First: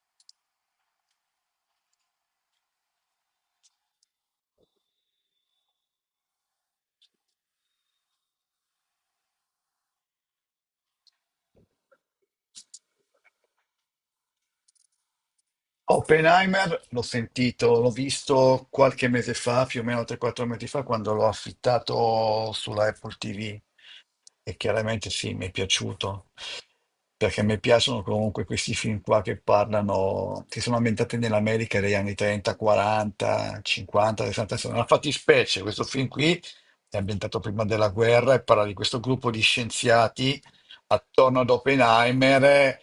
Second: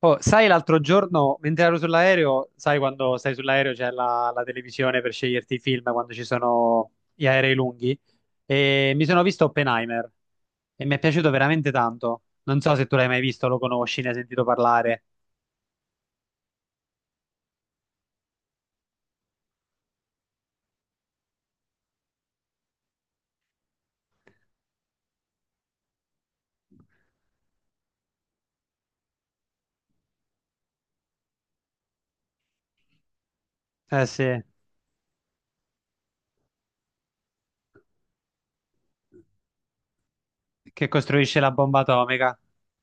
Oh, sai, l'altro giorno, mentre ero sull'aereo, sai quando stai sull'aereo c'è la televisione per sceglierti i film quando ci sono gli aerei lunghi? E mi sono visto Oppenheimer e mi è piaciuto veramente tanto. Non so se tu l'hai mai visto, lo conosci, ne hai sentito parlare. Oppenheimer l'ho sentito, l'ho visto qualche mese fa, più o meno 3-4 mesi fa, quando l'ho affittato sulla Apple TV. E chiaramente sì, mi è piaciuto, perché mi piacciono comunque questi film qua che parlano, che sono ambientati nell'America degli anni 30, 40, Eh 50, sì, 60. Una fattispecie, questo film qui è ambientato prima della guerra e parla di questo gruppo di scienziati che attorno costruisce ad la bomba atomica. Oppenheimer,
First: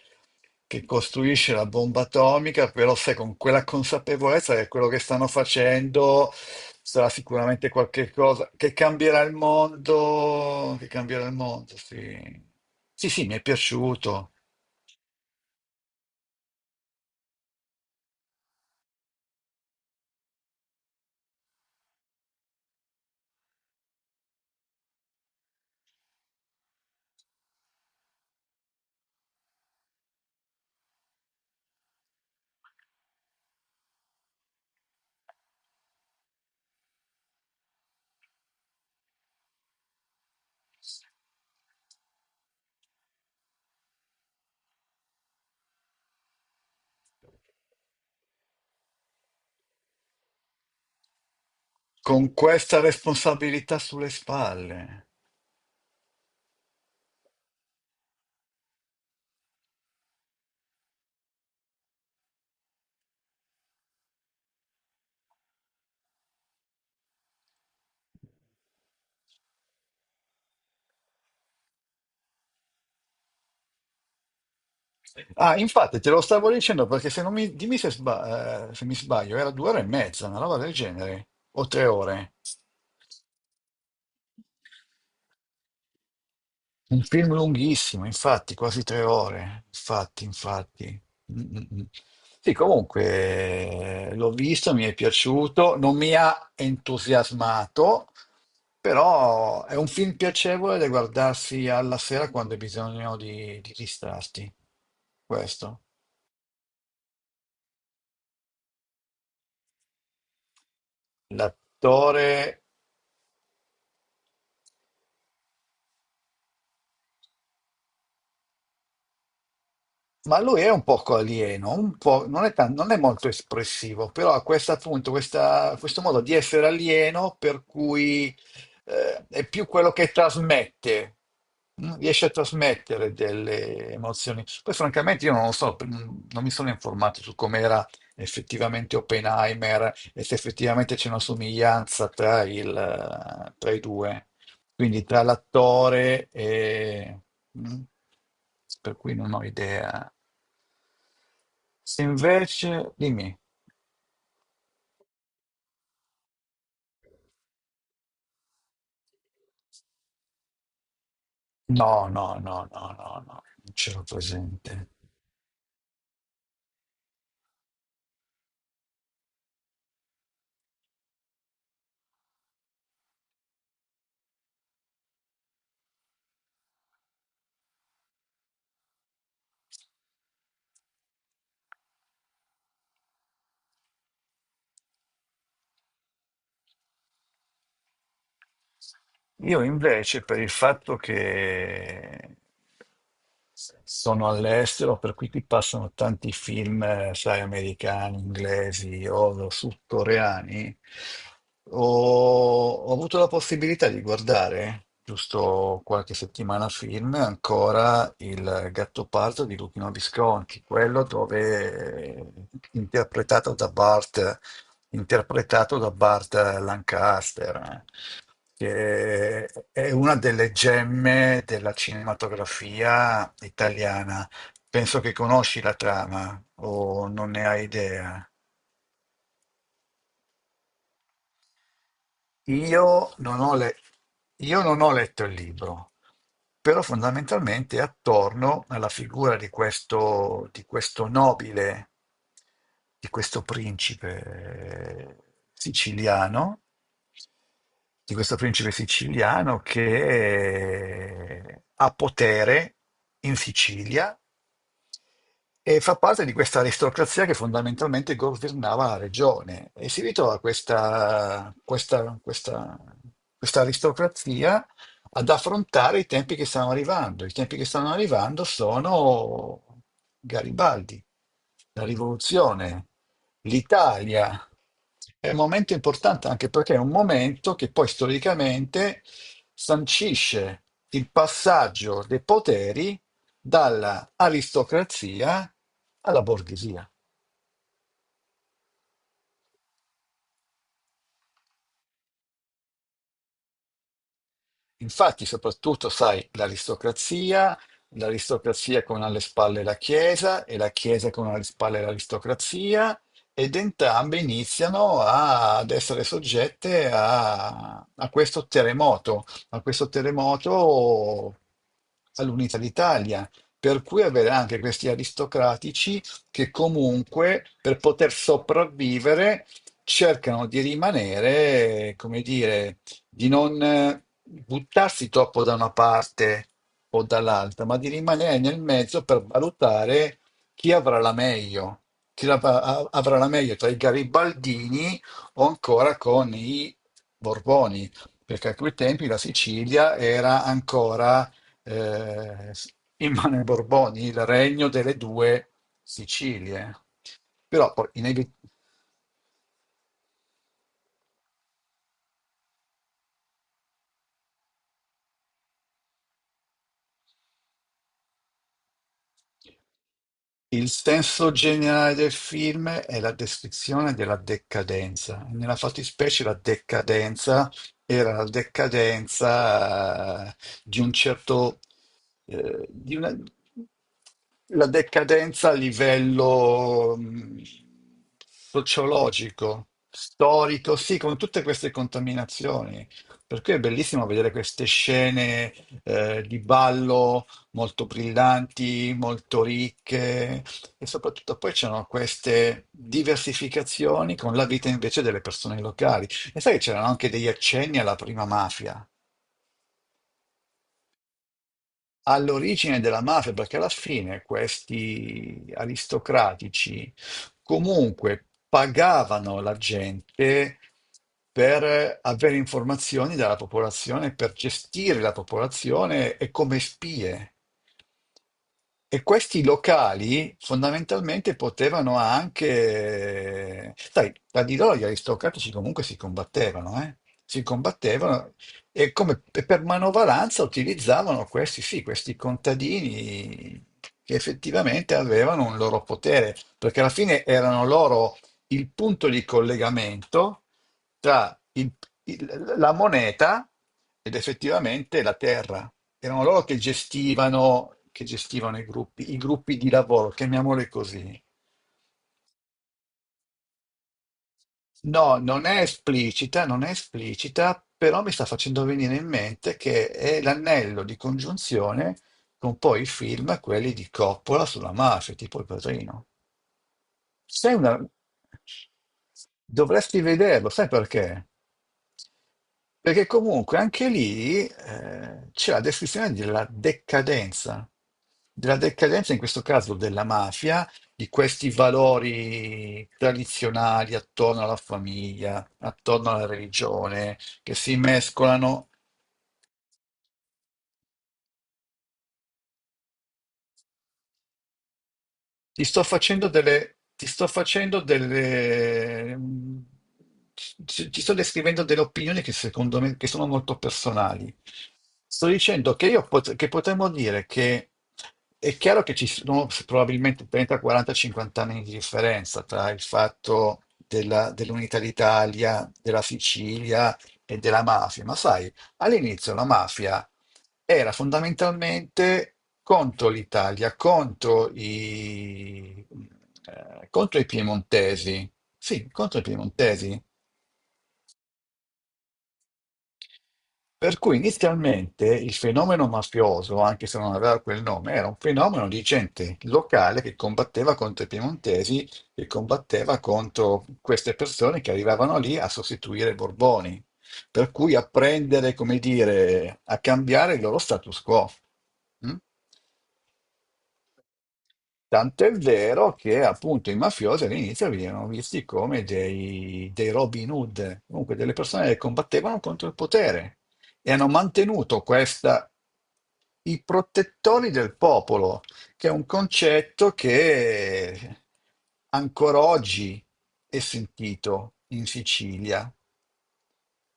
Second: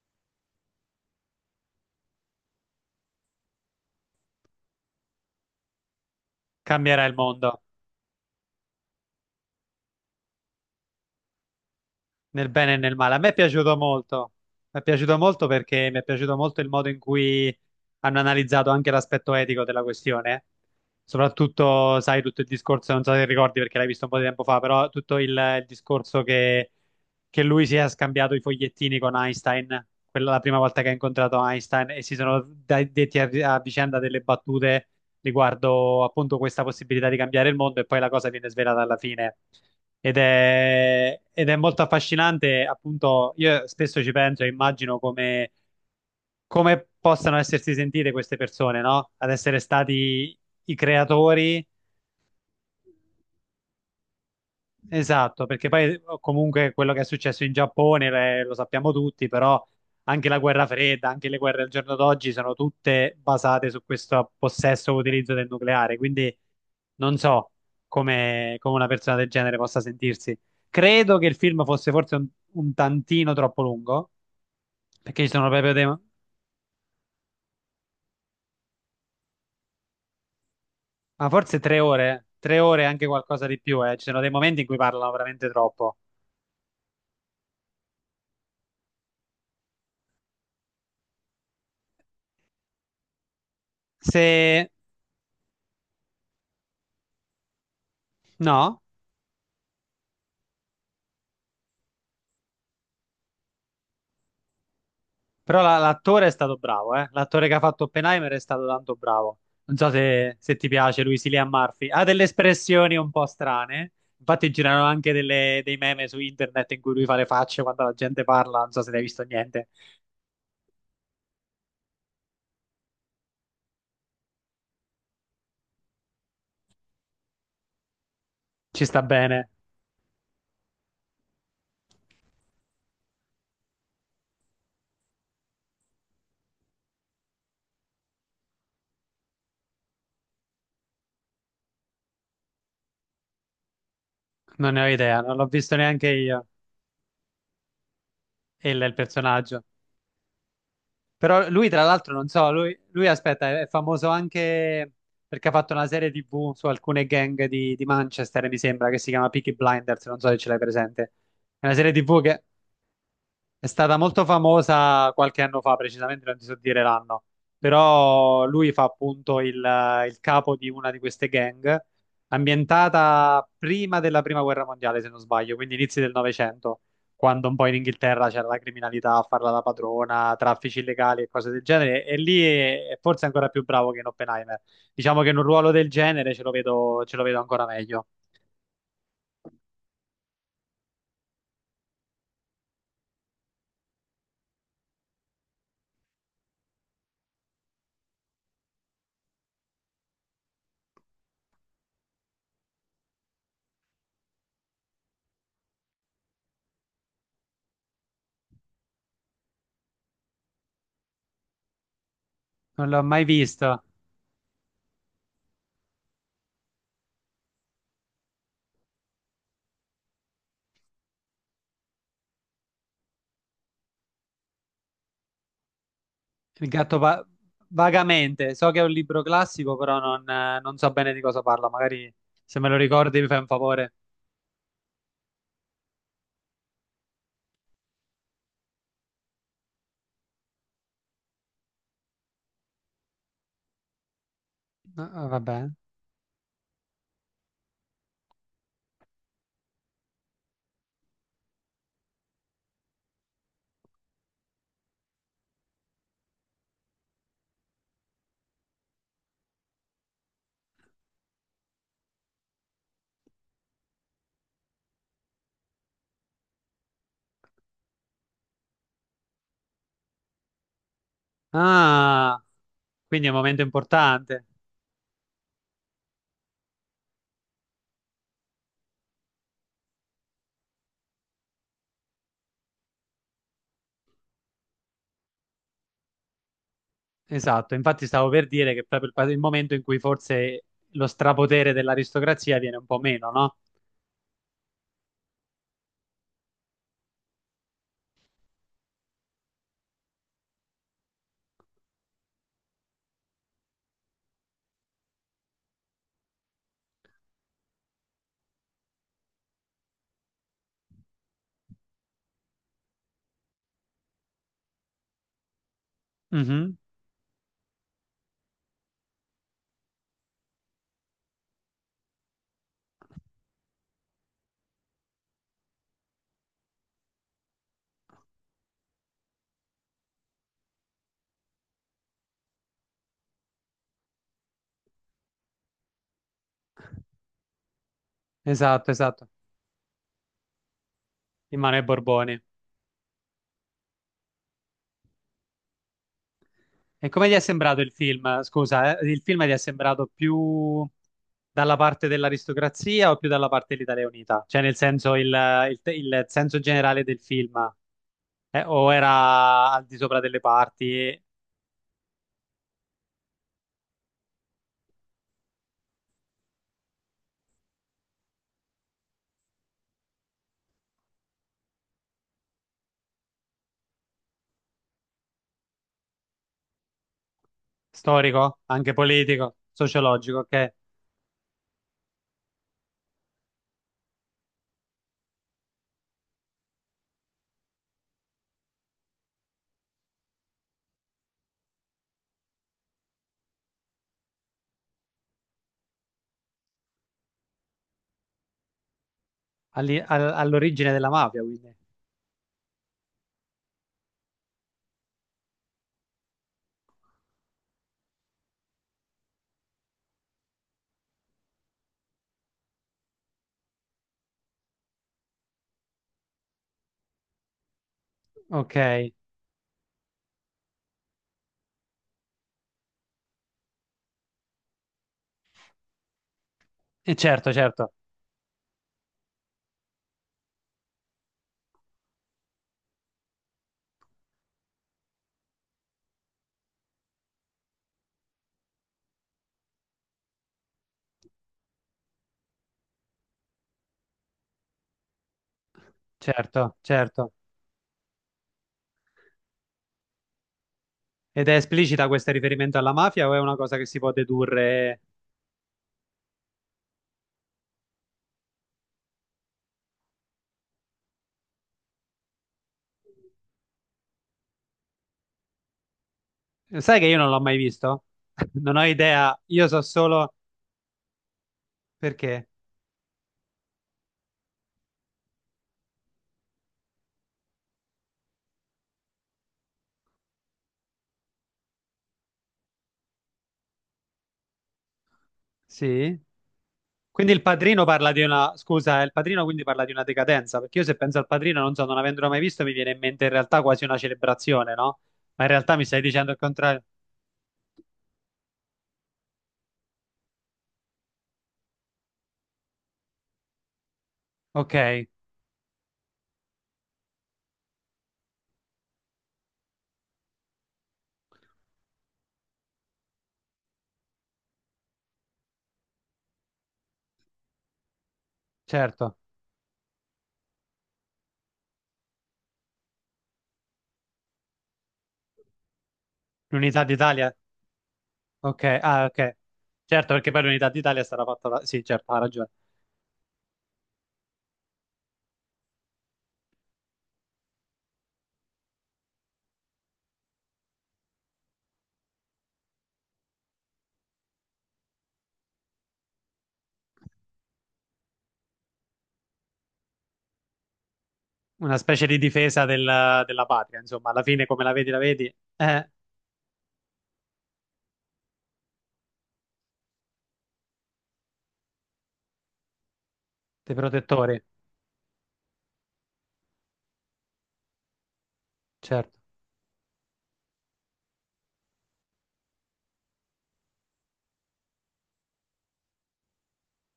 che costruisce la bomba atomica, però sai, con quella consapevolezza che quello che stanno facendo Cambierà sarà il mondo. sicuramente qualche cosa che cambierà il mondo, che cambierà il mondo, Nel sì. bene e nel Sì, male. A sì, me è mi è piaciuto piaciuto. molto, mi è piaciuto molto perché mi è piaciuto molto il modo in cui hanno analizzato anche l'aspetto etico della questione. Soprattutto, sai, tutto il discorso, non so se ricordi perché l'hai visto un po' di tempo fa, però tutto il discorso che lui si è scambiato i fogliettini con Einstein, quella la prima volta che ha incontrato Einstein e si sono detti a a vicenda delle battute riguardo appunto questa possibilità di cambiare il mondo, e poi la cosa viene svelata alla fine. Ed è molto affascinante, appunto. Io spesso ci penso e immagino come, come possano essersi sentite queste persone, no? Ad essere stati i creatori. Con questa responsabilità sulle spalle. Esatto, perché poi comunque quello che è successo in Giappone, lo sappiamo tutti. Però anche la guerra fredda, anche le guerre al giorno d'oggi sono tutte basate su questo possesso o utilizzo del nucleare, quindi non so come come una persona del genere possa sentirsi. Credo che il film fosse forse un tantino troppo lungo, perché ci sono Ah, proprio dei... Ma infatti, te lo stavo dicendo perché se non mi, dimmi se, se mi sbaglio, era 2 ore e mezza, una roba del genere, forse o tre ore. tre ore e anche qualcosa di più, eh. Ci sono dei momenti in cui parlano veramente troppo. Un film lunghissimo, infatti, quasi 3 ore. Infatti, infatti. Mm, mm, mm. Sì, comunque l'ho Se... visto, mi è piaciuto, non mi ha entusiasmato, no? però è un film piacevole da guardarsi alla sera quando hai bisogno di distrarti. Però Questo. l'attore è stato bravo, eh? L'attore che ha fatto Oppenheimer è stato tanto bravo. Non so se se ti piace lui, sì, Cillian Murphy. Ha delle L'attore espressioni un po' strane. Infatti girano anche dei meme su internet in cui lui fa le facce quando la gente parla. Non so se ne hai visto niente. Ma lui è un poco alieno, un po', non è molto espressivo, però ha questo appunto, questo modo di essere alieno per cui Ci sta è bene. più quello che trasmette, riesce a trasmettere delle emozioni. Poi francamente io non lo so, non mi sono informato su com'era effettivamente Oppenheimer e se effettivamente c'è una somiglianza tra i due, Non ne ho quindi idea, tra non l'ho visto neanche l'attore io. e... mm, Il per cui non ho personaggio. idea. Però lui, tra Se l'altro, non so, invece, dimmi, aspetta, è famoso anche perché ha fatto una serie TV su alcune gang di Manchester, mi sembra, che si chiama Peaky Blinders, non so se ce l'hai presente. È una serie no, TV no, che no, no, no, no, è non ce stata l'ho molto presente. famosa qualche anno fa, precisamente non ti so dire l'anno, però lui fa appunto il capo di una di queste gang, ambientata prima della Prima Guerra Mondiale, se non sbaglio, quindi inizi del Novecento, quando un po' in Inghilterra c'era la criminalità a farla da padrona, traffici illegali e cose del genere, e lì è forse ancora più bravo che in Oppenheimer. Diciamo che in un ruolo del genere ce lo vedo ancora meglio. Io invece, per il fatto che sono all'estero, per cui qui passano tanti film, sai, americani, inglesi o sudcoreani, ho, ho avuto la possibilità di guardare, giusto qualche settimana film, ancora Il Gattopardo di Luchino Visconti, quello dove Non l'ho mai interpretato da visto. Bart, interpretato da Bart Lancaster, che è una delle gemme della cinematografia italiana. Penso che conosci la trama Il gatto o va- non ne hai idea. Vagamente, so che è un libro classico, però non so bene di cosa parla. Magari se me lo Io ricordi mi fai non un ho, le- favore. io non ho letto il libro, però fondamentalmente è attorno alla figura di questo nobile, di questo Ah, principe vabbè. siciliano, di questo principe siciliano che ha potere in Sicilia e fa parte di questa aristocrazia che fondamentalmente governava la regione e si ritrova questa aristocrazia ad affrontare i tempi che stanno arrivando. I tempi che stanno arrivando sono Garibaldi, la Ah, rivoluzione, quindi è un momento importante. l'Italia. È un momento importante anche perché è un momento che poi storicamente sancisce il passaggio dei poteri dalla aristocrazia alla borghesia. Esatto, infatti stavo per dire che è proprio il momento in cui forse lo strapotere dell'aristocrazia viene un po' meno, no? Infatti, soprattutto, sai, l'aristocrazia, l'aristocrazia con alle spalle la Chiesa e la Chiesa con alle spalle l'aristocrazia, ed entrambe iniziano ad essere soggette a questo terremoto, a questo terremoto all'unità d'Italia. Per cui avere anche questi aristocratici che Mhm. comunque per poter sopravvivere cercano di rimanere, come dire, di non buttarsi troppo da una parte o dall'altra, ma di rimanere nel mezzo per valutare chi avrà la meglio, chi avrà la meglio tra i garibaldini o ancora con i Borboni, perché a quei Esatto, tempi la esatto. Sicilia era ancora In mano ai Borboni. eh, in mano ai Borboni, il regno delle due Sicilie. E come ti è Però sembrato poi il film? inevitabilmente. Scusa, il film ti è sembrato più dalla parte dell'aristocrazia o più dalla parte dell'Italia Unita? Cioè, nel senso, il il senso generale del film, o era al di sopra delle Il parti, senso generale del film è la descrizione della decadenza. Nella fattispecie la decadenza era la decadenza di un certo, eh, di una- la decadenza a livello storico, anche politico, sociologico, sociologico, ok? storico, sì, con tutte queste contaminazioni. Per cui è bellissimo vedere queste scene di ballo molto brillanti, molto ricche e soprattutto poi c'erano queste diversificazioni con la vita invece delle persone locali. E sai che c'erano anche degli accenni alla prima mafia. All'origine della mafia, quindi. All'origine della mafia, perché alla fine questi aristocratici comunque pagavano la gente per avere informazioni dalla popolazione, per gestire la popolazione e come spie. Ok, E e questi locali fondamentalmente potevano anche. Sai, tra di loro gli aristocratici comunque si combattevano, eh? Si certo, certo, combattevano e come per manovalanza utilizzavano questi, sì, questi contadini che effettivamente avevano un loro potere, perché alla fine erano loro il punto di collegamento tra la moneta ed effettivamente la terra. Erano loro certo, certo. Che gestivano i gruppi di lavoro, chiamiamoli così. Ed è esplicita questo riferimento alla mafia o è una cosa che si può dedurre. No, non è esplicita, non è esplicita, però mi sta facendo venire in mente che è l'anello di congiunzione con poi i film, quelli di Coppola sulla mafia, tipo Il Padrino. Sai che io non l'ho Sei mai una... visto? Non ho idea, io so Dovresti solo vederlo, sai perché? perché. Perché comunque anche lì c'è la descrizione della decadenza in questo caso della mafia di questi valori tradizionali attorno alla famiglia, attorno Sì. alla religione, Quindi il che si padrino parla di una... mescolano. Scusa, il padrino quindi parla di una decadenza, perché io se penso al padrino, non so, non avendolo mai visto, mi viene in mente in realtà quasi una celebrazione, no? Ma in Ti realtà sto mi stai facendo dicendo il delle, contrario. ti sto facendo delle, mm, ci- ti sto descrivendo delle opinioni che secondo me che sono molto personali. Ok, Sto dicendo che potremmo dire che è chiaro che ci sono probabilmente 30, 40, 50 anni di differenza tra il fatto dell'unità d'Italia, della Sicilia e della mafia, ma sai, certo. all'inizio la mafia era fondamentalmente contro l'Italia, L'unità contro i d'Italia. piemontesi. Ok, Sì, ah, contro i ok. piemontesi. Certo, perché poi l'unità d'Italia è stata fatta... Sì, certo, ha ragione. Per cui inizialmente il fenomeno mafioso, anche se non aveva quel nome, era un fenomeno di gente locale che combatteva contro i piemontesi, che combatteva contro queste persone che arrivavano lì a sostituire i Borboni, per cui a prendere, come dire, a cambiare il loro status quo. Una specie Mm? di difesa della patria, insomma, alla fine come la vedi, la Tant'è vedi. Vero che appunto i mafiosi all'inizio venivano visti come dei Robin Hood, comunque delle persone che combattevano contro il potere Dei e hanno protettori, mantenuto questa, i protettori del popolo, che è un certo. concetto che ancora oggi è sentito in Sicilia,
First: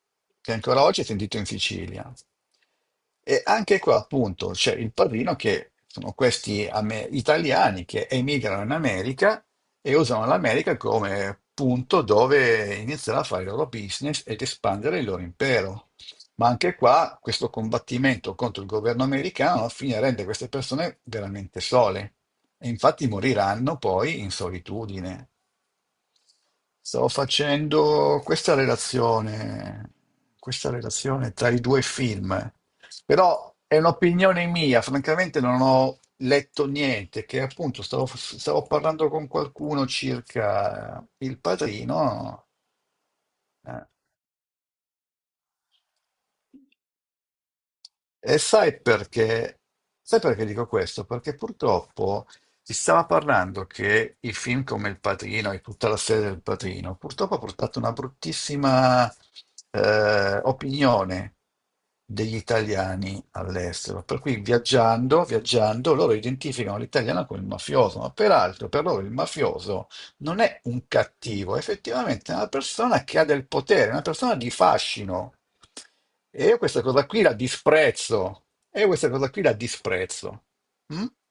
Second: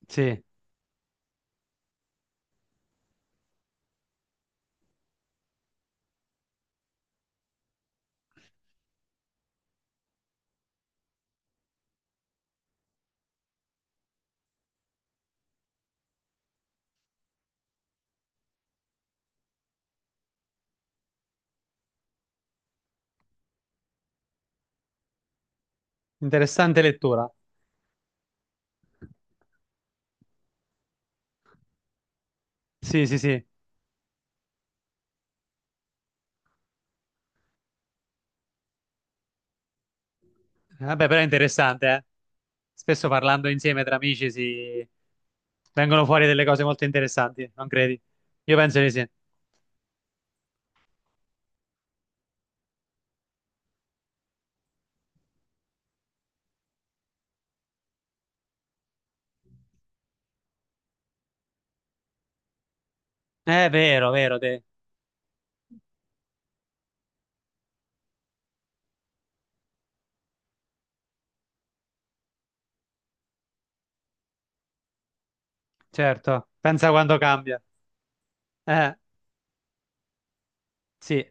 Sì. che ancora oggi è sentito in Sicilia. E anche qua, appunto, c'è il padrino che sono questi italiani che emigrano in America e usano l'America come punto dove iniziare a fare il loro business ed espandere il loro impero. Ma anche qua, questo combattimento contro il governo americano alla fine rende queste persone veramente sole e infatti moriranno poi in solitudine. Interessante Stavo lettura. facendo questa relazione tra i due film, Sì, sì, sì. però è un'opinione mia, francamente non ho letto niente, che appunto stavo parlando con qualcuno circa Vabbè, però è Il interessante, eh. Padrino, Spesso parlando insieme eh, tra amici si vengono fuori delle cose molto interessanti, non credi? E Io sai penso di sì. perché? Sai perché dico questo? Perché purtroppo si stava parlando che i film come Il Padrino e tutta la serie del Padrino purtroppo ha portato una bruttissima opinione degli italiani È all'estero. vero, Per vero, cui te. viaggiando, viaggiando, loro identificano l'italiano con il mafioso, ma peraltro per loro il mafioso non è un cattivo, effettivamente è effettivamente una persona che ha del potere, una persona di fascino. E Certo. io questa Pensa cosa quando qui la cambia. disprezzo. E io Eh, questa cosa qui la disprezzo. Mm? sì.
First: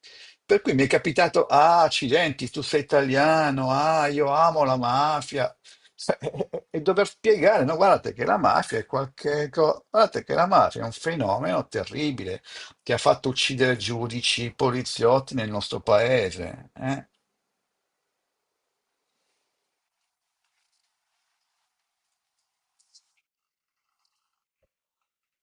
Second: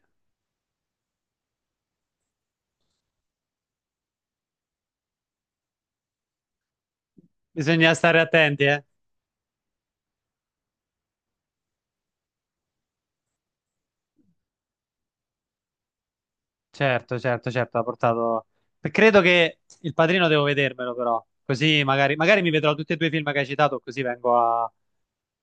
Per cui mi è capitato, ah, accidenti, tu sei italiano, ah, io amo la mafia. Cioè, e dover spiegare, no, Bisogna guardate stare che la attenti, mafia eh. è qualche cosa, guardate che la mafia è un fenomeno terribile che ha fatto uccidere giudici, poliziotti nel nostro paese. Certo, certo, certo, ha portato... Credo che Il Padrino devo vedermelo, però. Così magari, magari mi vedrò tutti e due i film che hai citato, così vengo a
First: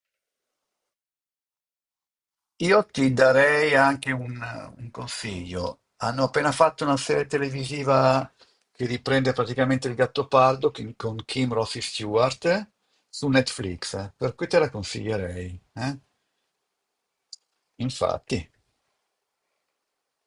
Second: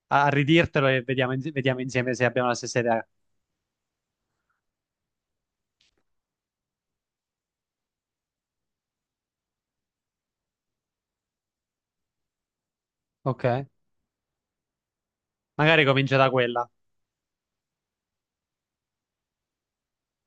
a ridirtelo e vediamo, vediamo insieme se abbiamo la stessa Io idea. ti darei anche un consiglio. Hanno appena fatto una serie televisiva che riprende praticamente il Gattopardo con Kim Rossi Stewart su Ok. Netflix, per cui te la consiglierei, Magari eh? comincia da quella. Infatti.